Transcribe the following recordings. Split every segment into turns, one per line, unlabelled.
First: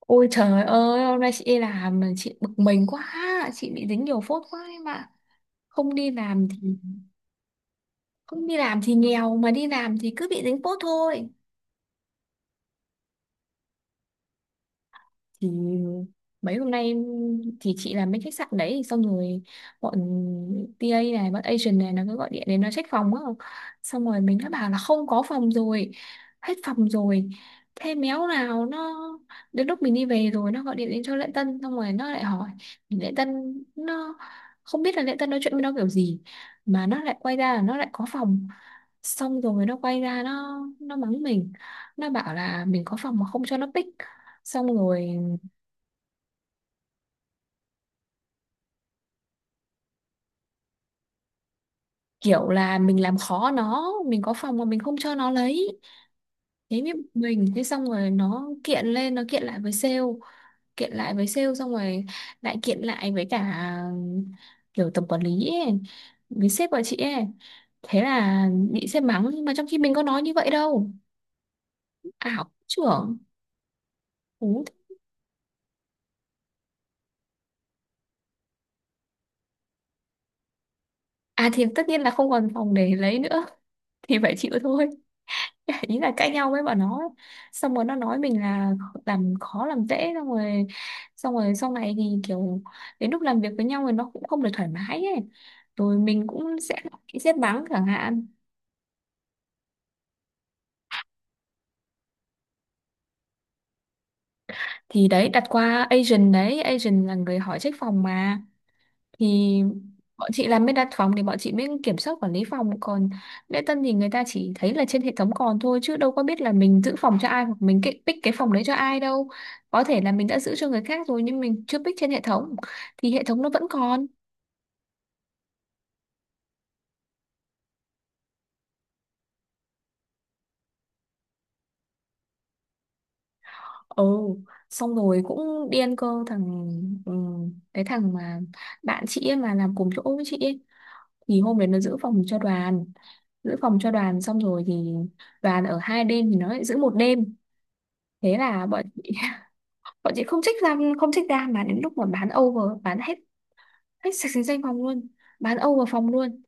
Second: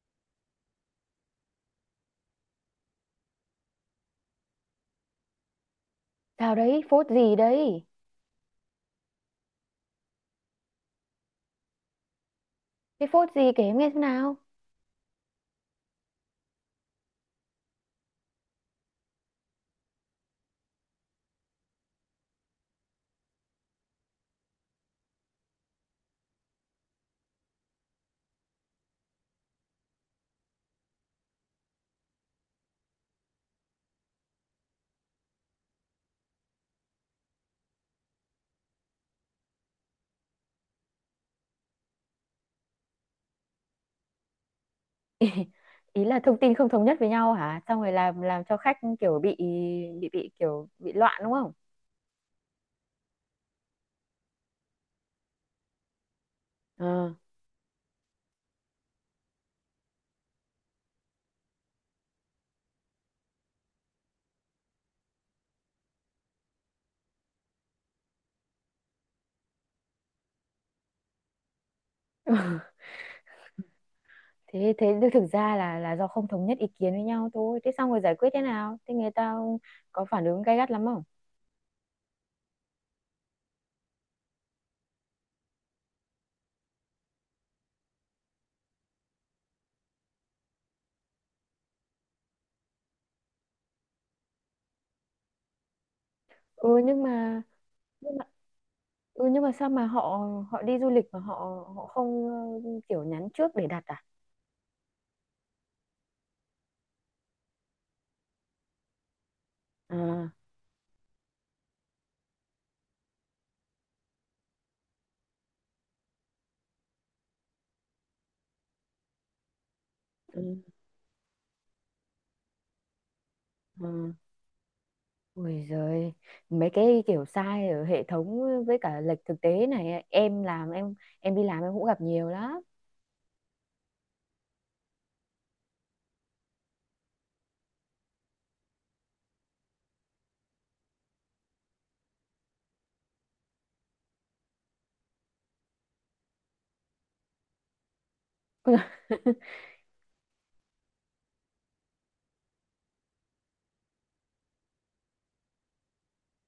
Ôi trời ơi, hôm nay chị đi làm mà chị bực mình quá, chị bị dính nhiều phốt quá em ạ. Không đi làm
Sao
thì
đấy, phốt gì đấy?
không đi làm thì nghèo mà đi làm thì cứ bị dính phốt thôi.
Cái phốt gì kể em nghe xem nào.
Thì mấy hôm nay em- thì chị làm bên khách sạn đấy, xong rồi bọn TA này, bọn agent này nó cứ gọi điện đến, nó check phòng á. Xong rồi mình đã bảo là không có phòng rồi, hết phòng rồi. Thế méo nào nó, đến lúc mình đi về rồi nó gọi điện đến cho lễ tân, xong rồi nó lại hỏi lễ tân. Nó không biết là lễ tân nói chuyện với nó kiểu gì mà nó lại quay ra là nó lại có phòng. Xong rồi nó quay ra nó mắng mình. Nó bảo là mình có phòng mà không cho nó pick. Xong rồi
Ý, ý là thông tin không thống nhất với nhau hả? Xong rồi làm cho khách kiểu bị loạn đúng không?
kiểu là mình làm khó nó, mình có phòng mà mình không cho nó lấy. Thế mới bực
Ờ.
mình. Thế xong rồi nó kiện lên, nó kiện lại với sale, xong rồi lại kiện lại với cả kiểu tổng quản lý ấy, với sếp của chị ấy. Thế là bị sếp mắng nhưng mà trong khi mình có nói như vậy đâu. Ảo trưởng. Ú.
Thế thế thực ra là do không thống nhất ý kiến với nhau thôi. Thế xong rồi giải quyết thế nào? Thế người ta có phản ứng gay gắt lắm không?
À thì tất nhiên là không còn phòng để lấy nữa, thì phải chịu thôi. Ý là cãi nhau với bọn nó ấy. Xong rồi nó nói mình là làm khó làm dễ. Xong rồi sau này thì kiểu đến lúc làm việc với nhau thì nó cũng không được thoải mái ấy, rồi mình cũng
Ừ
sẽ bị sét mắng chẳng
nhưng mà
hạn.
ừ nhưng mà sao mà họ họ đi du lịch mà họ họ không kiểu nhắn trước để đặt à?
Thì đấy, đặt qua agent đấy, agent là người hỏi trách phòng mà. Thì bọn
À.
chị làm bên đặt phòng thì bọn chị mới kiểm soát quản lý phòng, còn lễ tân thì người ta chỉ thấy là trên hệ thống còn thôi, chứ đâu có biết là mình giữ phòng cho ai hoặc mình pick cái phòng đấy cho ai đâu. Có thể là mình đã giữ
Ừ.
cho người khác rồi nhưng mình chưa pick trên hệ thống, thì hệ thống nó vẫn còn.
Ừ. Ôi giời, mấy cái kiểu sai ở hệ thống với cả lệch thực tế này ấy, em làm em đi làm em cũng gặp nhiều lắm.
Ồ, xong rồi cũng điên cơ thằng, cái thằng mà bạn chị ấy mà làm cùng chỗ với chị ấy thì hôm đấy nó giữ phòng cho đoàn. Xong rồi thì đoàn ở 2 đêm thì nó lại giữ 1 đêm. Thế là bọn chị bọn chị không check ra, mà đến lúc mà bán over, bán hết, hết sạch sành sanh phòng luôn, bán over phòng luôn.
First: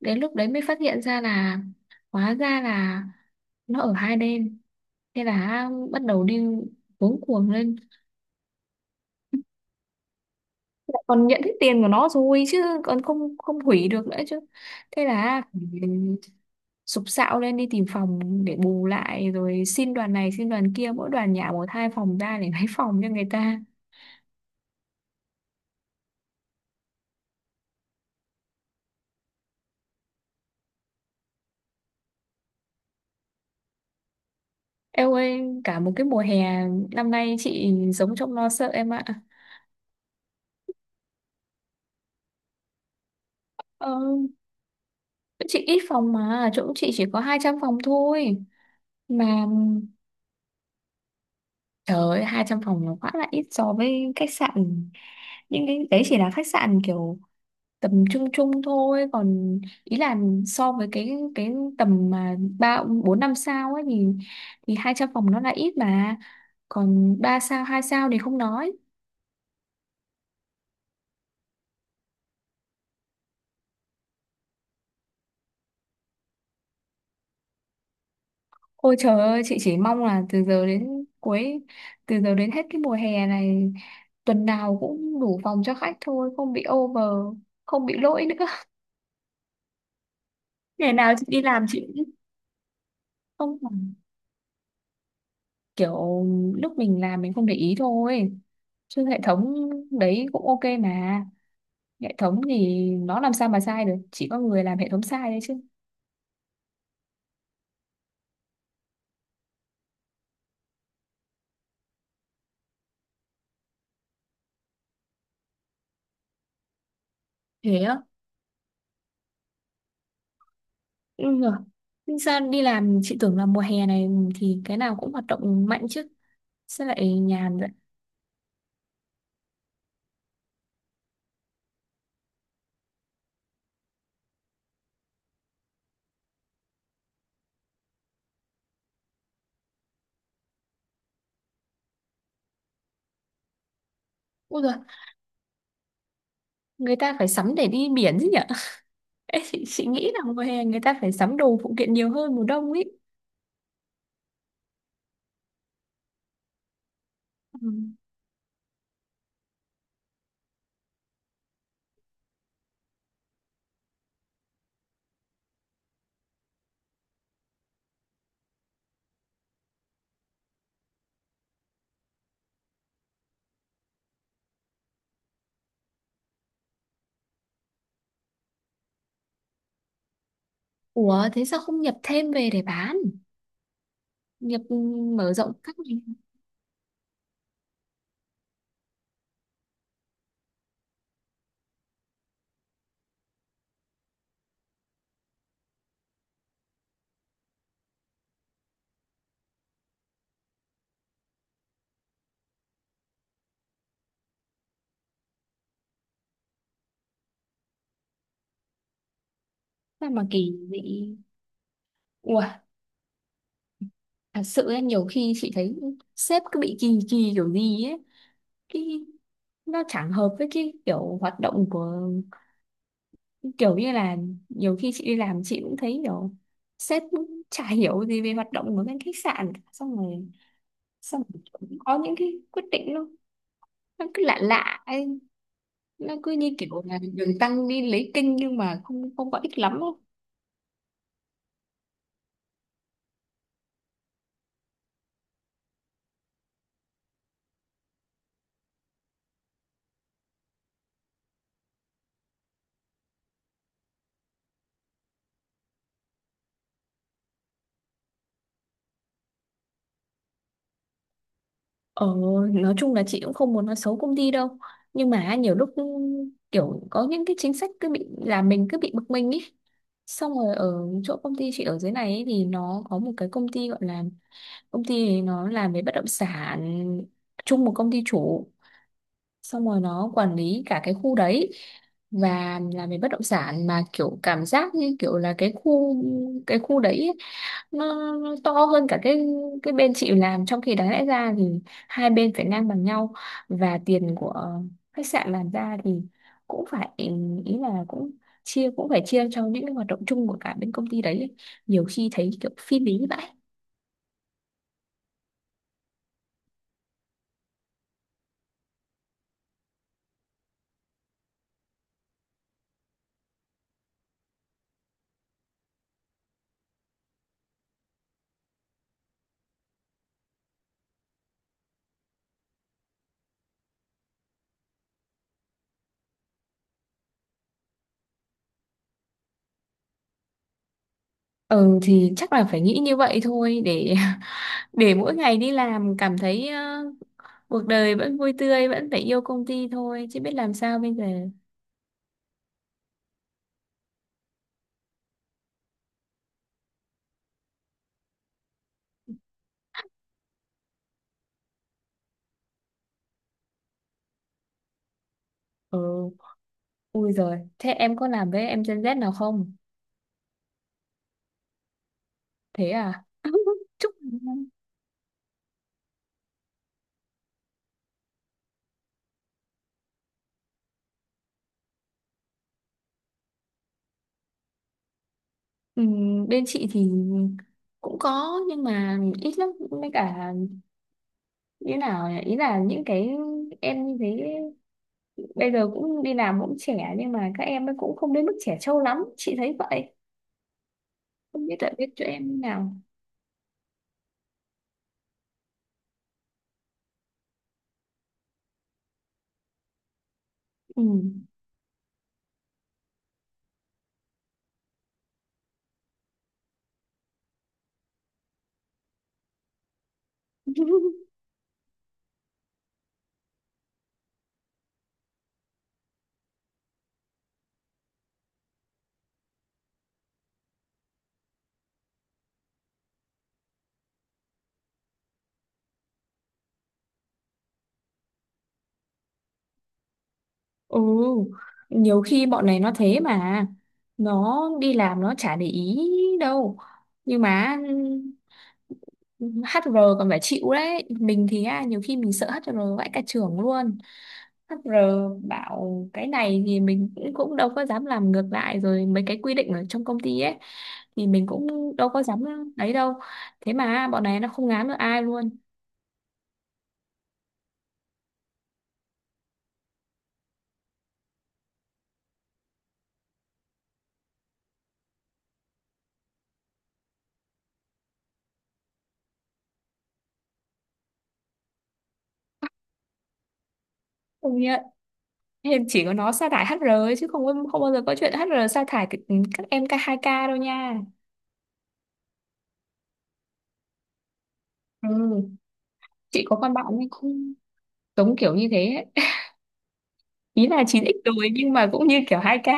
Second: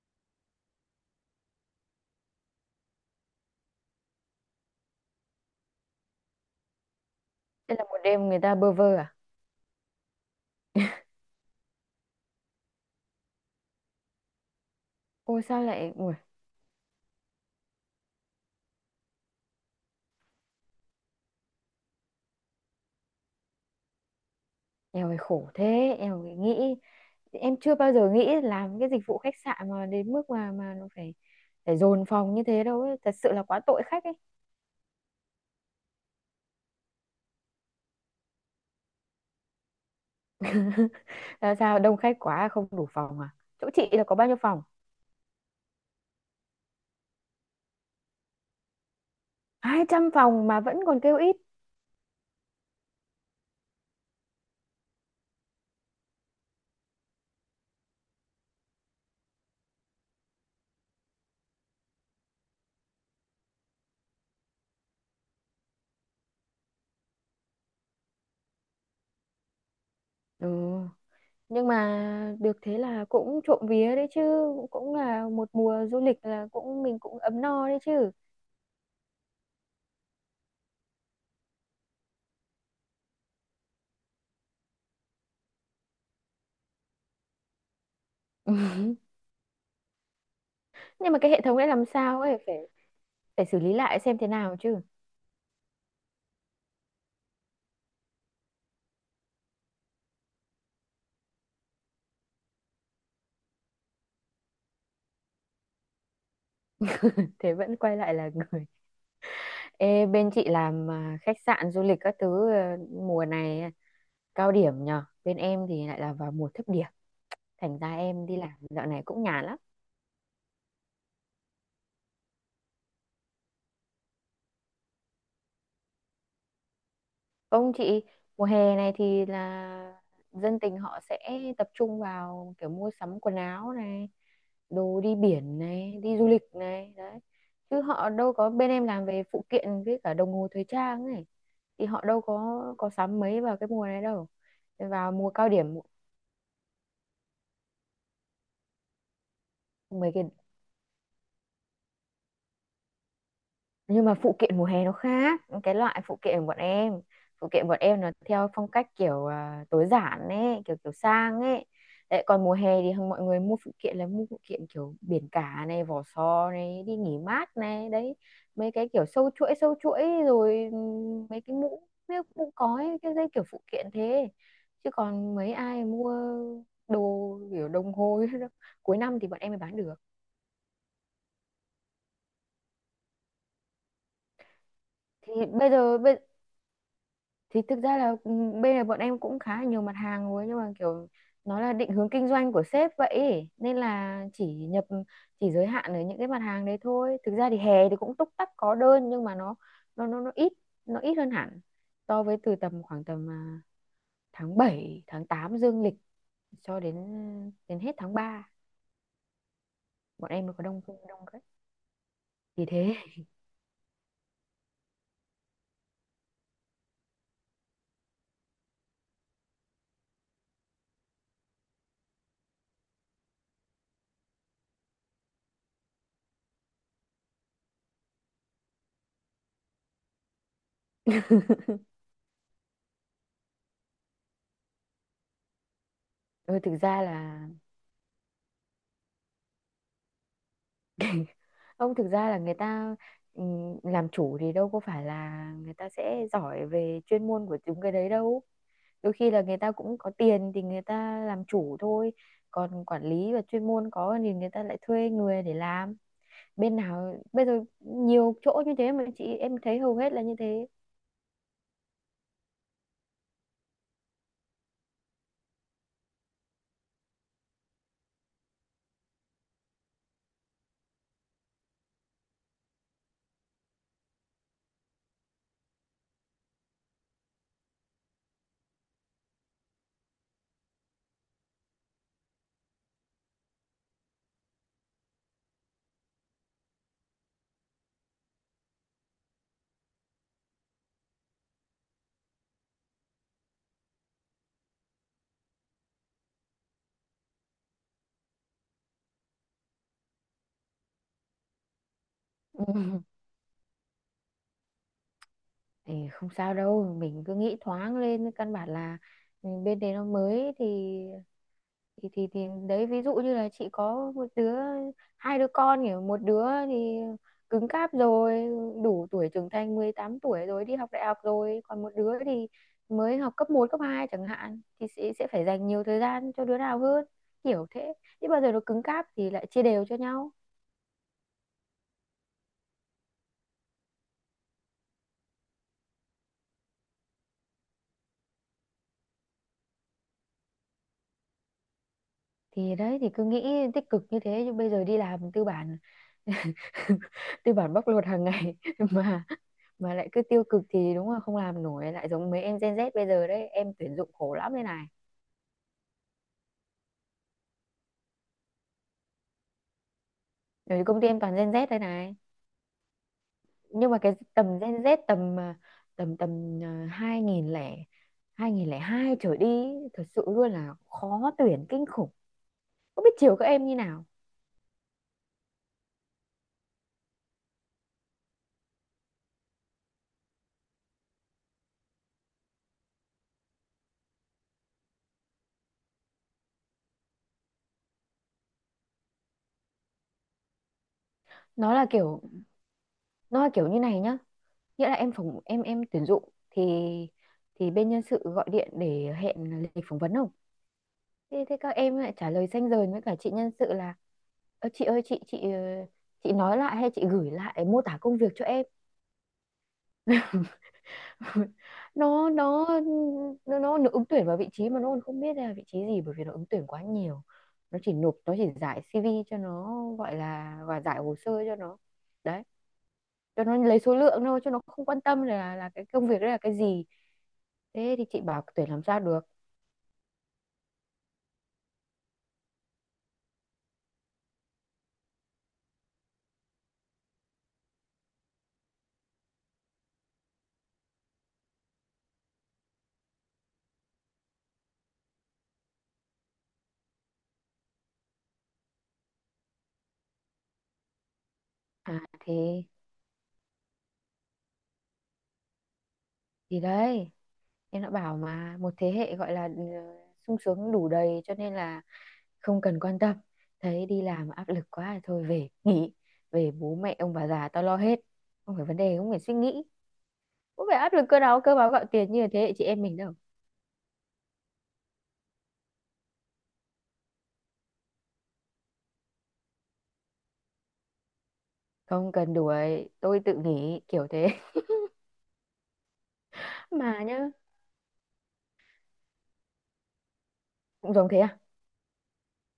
Đến lúc đấy mới phát hiện ra là hóa ra là nó ở 2 đêm. Thế là bắt đầu đi cuống cuồng
Thế
lên.
là một đêm người ta bơ vơ à?
Lại còn nhận hết tiền của nó rồi chứ còn không không hủy được nữa chứ. Thế là
Ôi sao
phải
lại ui,
sụp sạo lên đi tìm phòng để bù lại, rồi xin đoàn này xin đoàn kia, mỗi đoàn nhả một hai phòng ra để lấy phòng cho người ta.
em ơi khổ thế, em phải nghĩ em chưa bao giờ nghĩ làm cái dịch vụ khách sạn mà đến mức mà nó phải phải dồn phòng như thế đâu ấy, thật sự là quá tội khách ấy.
Em ơi, cả một cái mùa hè năm nay chị sống trong lo sợ em ạ.
Là sao đông khách quá không đủ phòng à? Chỗ chị
Ờ,
là có bao nhiêu phòng?
chỗ chị ít phòng mà, chỗ chị chỉ có 200 phòng thôi. Mà
200 phòng mà vẫn còn kêu ít.
trời ơi, 200 phòng nó quá là ít so với khách sạn. Những cái đấy chỉ là khách sạn kiểu tầm trung trung thôi. Còn ý là so với cái tầm mà 3 4 5 sao ấy thì, 200 phòng nó là ít mà. Còn 3 sao, 2 sao thì không nói.
Ừ, nhưng mà được thế là cũng trộm vía đấy chứ, cũng là một mùa du lịch là cũng mình cũng ấm no đấy chứ.
Ôi trời ơi, chị chỉ mong là từ giờ đến cuối, từ giờ đến hết cái mùa hè này, tuần nào cũng đủ phòng cho khách thôi, không bị over, không bị lỗi nữa. Ngày
Nhưng
nào
mà
chị
cái hệ
đi
thống
làm
đấy
chị
làm
cũng
sao ấy, phải phải
không
xử lý
làm.
lại xem thế nào chứ.
Kiểu lúc mình làm mình không để ý thôi. Chứ hệ thống đấy cũng ok mà. Hệ thống thì nó làm sao mà sai được, chỉ có người làm hệ thống sai đấy chứ.
Thế vẫn quay lại là người. Ê, bên chị làm à, khách sạn du lịch các thứ à, mùa này à, cao điểm nhờ, bên em thì lại là vào mùa thấp điểm,
Thế
thành ra
á?
em đi làm dạo này cũng nhàn lắm.
Ừ. Nhưng sao đi làm chị tưởng là mùa hè này thì cái nào cũng hoạt động mạnh chứ. Sao lại nhàn vậy?
Không chị, mùa hè này thì là dân tình họ sẽ tập trung vào kiểu mua sắm quần áo này, đồ đi biển này, đi du lịch này, đấy. Chứ họ đâu có, bên em làm về phụ kiện với cả đồng hồ thời trang này thì họ đâu có sắm mấy vào cái mùa này đâu.
Ui giời,
Vào mùa cao điểm
người ta phải sắm để đi biển chứ nhỉ. Ê, chị nghĩ
mấy
là
cái,
mùa hè người ta phải sắm đồ phụ kiện nhiều hơn mùa đông ấy.
nhưng mà phụ kiện mùa hè nó khác cái loại phụ kiện của bọn em, phụ
Ừ.
kiện bọn em nó theo phong cách kiểu tối giản ấy, kiểu kiểu sang ấy. Đấy, còn mùa hè thì mọi người mua phụ kiện là mua phụ kiện kiểu biển cả này, vỏ sò này, đi nghỉ mát này, đấy, mấy cái kiểu sâu chuỗi rồi mấy cái mũ cói, cái dây, kiểu phụ kiện thế, chứ còn mấy ai mua đồ kiểu đồng hồ. Cuối năm thì bọn em mới bán được.
Ủa thế sao không nhập thêm về để bán, nhập ừ, mở
Thì
rộng
bây
các
giờ
ngành.
thì thực ra là bên này bọn em cũng khá là nhiều mặt hàng rồi, nhưng mà kiểu nó là định hướng kinh doanh của sếp vậy ấy, nên là chỉ nhập, chỉ giới hạn ở những cái mặt hàng đấy thôi. Thực ra thì hè thì cũng túc tắc có đơn, nhưng mà nó nó, nó ít nó ít hơn hẳn so với từ tầm, khoảng tầm tháng 7 tháng 8 dương lịch cho đến đến hết tháng 3
Sao mà
bọn em
kỳ
mới có đông,
dị.
đông đấy
Ủa,
thì thế.
thật sự ấy, nhiều khi chị thấy sếp cứ bị kỳ kỳ kiểu gì ấy, cái nó chẳng hợp với cái kiểu hoạt động của cái kiểu như là nhiều khi chị đi làm chị cũng thấy kiểu sếp cũng chả hiểu gì về hoạt động của bên khách sạn cả. xong rồi cũng có những cái quyết định nó cứ lạ lạ ấy. Nó cứ như
Ừ, thực
kiểu là
ra
đường
là
tăng đi lấy kinh nhưng mà không không có ích lắm đâu.
không, thực ra là người ta làm chủ thì đâu có phải là người ta sẽ giỏi về chuyên môn của chúng cái đấy đâu, đôi khi là người ta cũng có tiền thì người ta làm chủ thôi, còn quản lý và chuyên môn có thì người ta lại thuê người để làm. Bên nào bây giờ nhiều chỗ như thế, mà chị em thấy hầu hết là như thế.
Ờ, nói chung là chị cũng không muốn nói xấu công ty đâu, nhưng mà nhiều lúc kiểu có những cái chính sách cứ bị làm mình cứ bị bực mình ý. Xong rồi ở chỗ công ty chị ở dưới này ấy, thì nó có một cái công ty gọi là, công ty ấy nó làm về bất động sản, chung một công ty chủ. Xong rồi nó quản lý cả cái khu đấy và làm về bất động sản, mà kiểu cảm giác như kiểu là cái khu đấy ấy, nó to hơn cả cái bên chị làm, trong khi đáng lẽ ra thì hai bên phải ngang bằng nhau. Và tiền của khách sạn làm ra thì cũng phải, ý là cũng chia cũng phải chia cho những cái hoạt động chung của cả bên công ty đấy ấy. Nhiều khi thấy kiểu phi lý vậy.
Thì không sao đâu, mình cứ nghĩ thoáng lên, căn bản là ừ, bên đấy nó mới, thì đấy ví dụ như là chị có một đứa, hai đứa con, kiểu một đứa thì cứng cáp rồi, đủ tuổi trưởng thành, 18 tuổi rồi đi học đại học rồi, còn một đứa thì mới học cấp một cấp 2 chẳng hạn, thì sẽ phải dành nhiều thời gian cho đứa nào hơn, kiểu thế, chứ bao giờ nó cứng cáp thì lại chia đều cho nhau.
Ừ thì chắc là phải nghĩ như vậy thôi, để để mỗi ngày đi làm cảm thấy cuộc đời vẫn vui tươi, vẫn phải yêu công ty thôi chứ biết làm sao bây giờ.
Thì đấy, thì cứ nghĩ tích cực như thế chứ bây giờ đi làm tư bản, tư bản bóc lột hàng ngày mà mà lại cứ tiêu cực thì đúng là không làm nổi, lại giống mấy em Gen Z bây giờ đấy, em tuyển dụng khổ lắm đây này.
Ừ, ui rồi, thế em có làm với em Gen Z nào không?
Ở công ty em toàn Gen Z đây này,
Thế à?
nhưng
Chúc.
mà cái tầm Gen Z tầm à, tầm tầm à, hai nghìn lẻ hai trở đi, ý, thật sự luôn là khó tuyển kinh khủng, không biết chiều các em như nào.
Bên chị thì cũng có nhưng mà ít lắm, với cả như nào nhỉ? Ý là những cái em như thế bây giờ cũng đi làm cũng trẻ, nhưng mà các em ấy cũng không đến mức trẻ trâu lắm, chị thấy vậy. Không biết tại
Nó
biết
là
cho
kiểu,
em như nào.
nó là kiểu như này nhá, nghĩa là em phỏng em tuyển dụng thì bên nhân sự gọi điện để hẹn lịch phỏng vấn không.
Ừ.
Thế các em lại trả lời ranh rời với cả chị nhân sự là: "Ơ, chị ơi, chị nói lại hay chị gửi lại mô tả công việc cho em." nó nó nó ứng tuyển vào vị trí mà nó còn không biết đây là vị trí gì, bởi vì nó ứng tuyển quá nhiều, nó chỉ nộp, nó chỉ giải CV cho nó, gọi là và giải hồ sơ cho nó, đấy, cho nó lấy số lượng thôi, cho nó không quan tâm là cái công việc đấy là cái gì, thế thì chị bảo tuyển làm sao được.
Ừ, nhiều khi bọn này nó thế mà nó đi làm nó chả để ý đâu. Nhưng mà HR còn phải chịu đấy, mình thì á, nhiều khi mình sợ HR vãi cả trưởng luôn. HR bảo cái này thì mình cũng cũng đâu có dám làm ngược lại, rồi mấy cái quy định ở trong công ty ấy thì mình cũng đâu
À
có dám
thì
đấy đâu. Thế mà bọn này nó không ngán được ai luôn.
thì đấy em đã bảo mà, một thế hệ gọi là ừ, sung sướng đủ đầy cho nên là không cần quan tâm, thấy đi làm áp lực quá thôi về nghỉ, về bố mẹ ông bà già tao lo hết, không phải vấn đề, không phải suy nghĩ, không phải áp lực cơ áo cơ báo gạo tiền như thế hệ chị em mình đâu.
Công nhận. Em chỉ có nó sa thải HR ấy, chứ không không bao giờ có chuyện HR sa thải các em 2K đâu nha.
Không cần đuổi tôi tự nghỉ kiểu thế.
Ừ, chị có con bạn ấy
Mà nhá,
cũng giống kiểu như thế ấy. Ý là
cũng
9x
giống thế
rồi
à.
nhưng mà cũng như kiểu 2K ấy.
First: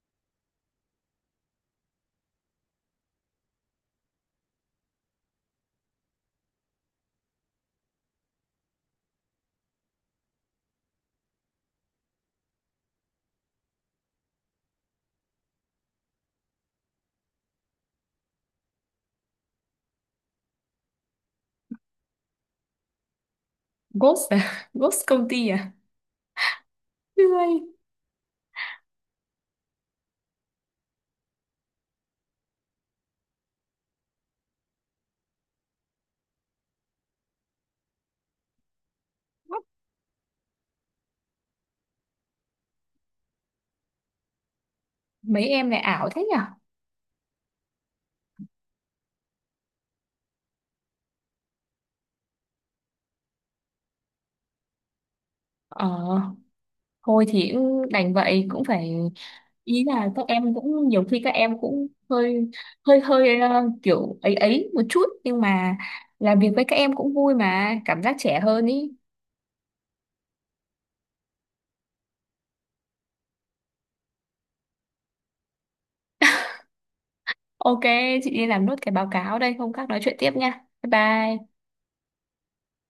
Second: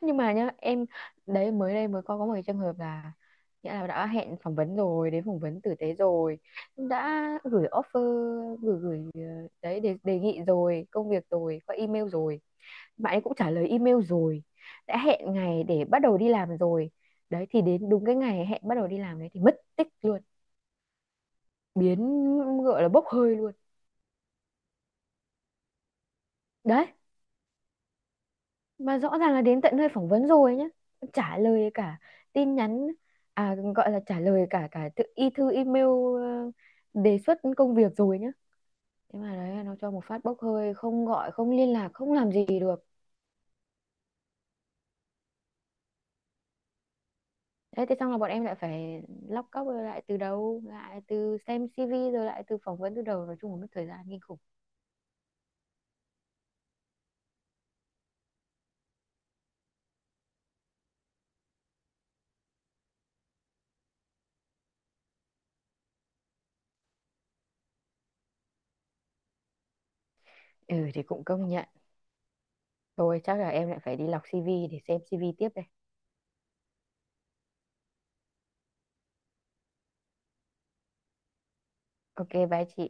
Nhưng mà nhá em, đấy mới đây mới có một cái trường hợp là, nghĩa là đã hẹn phỏng vấn rồi, đến phỏng vấn tử tế rồi, đã gửi offer gửi gửi ờ, đấy đề nghị rồi công việc rồi qua email rồi, bạn ấy cũng trả lời email rồi, đã hẹn ngày để bắt đầu đi làm rồi. Đấy thì đến đúng cái ngày hẹn bắt đầu đi làm đấy thì mất tích luôn, biến, gọi là bốc hơi luôn
Ghost à? Ghost công ty à?
đấy.
Ui,
Mà rõ ràng là đến tận nơi phỏng vấn rồi nhá, trả lời cả tin nhắn, à gọi là trả lời cả cả tự y thư email, ờ, đề xuất công việc rồi nhá. Thế mà đấy, nó cho một phát bốc hơi, không gọi, không liên lạc, không làm gì được.
mấy em lại ảo thế nhỉ?
Thế thì xong là bọn em lại phải lóc cóc rồi lại từ đầu, lại từ xem CV rồi lại từ phỏng vấn từ đầu, nói chung là mất thời gian kinh khủng.
Ờ, thôi thì cũng đành vậy cũng phải, ý là các em cũng nhiều khi các em cũng hơi hơi hơi kiểu ấy ấy một chút, nhưng mà làm việc với các em cũng vui mà cảm giác trẻ hơn ý.
Ừ thì cũng công nhận. Thôi chắc là em lại phải đi lọc CV để xem CV tiếp đây.
Ok, chị đi làm nốt cái báo cáo đây, hôm khác nói chuyện tiếp nha. Bye bye.
Ok, bye chị.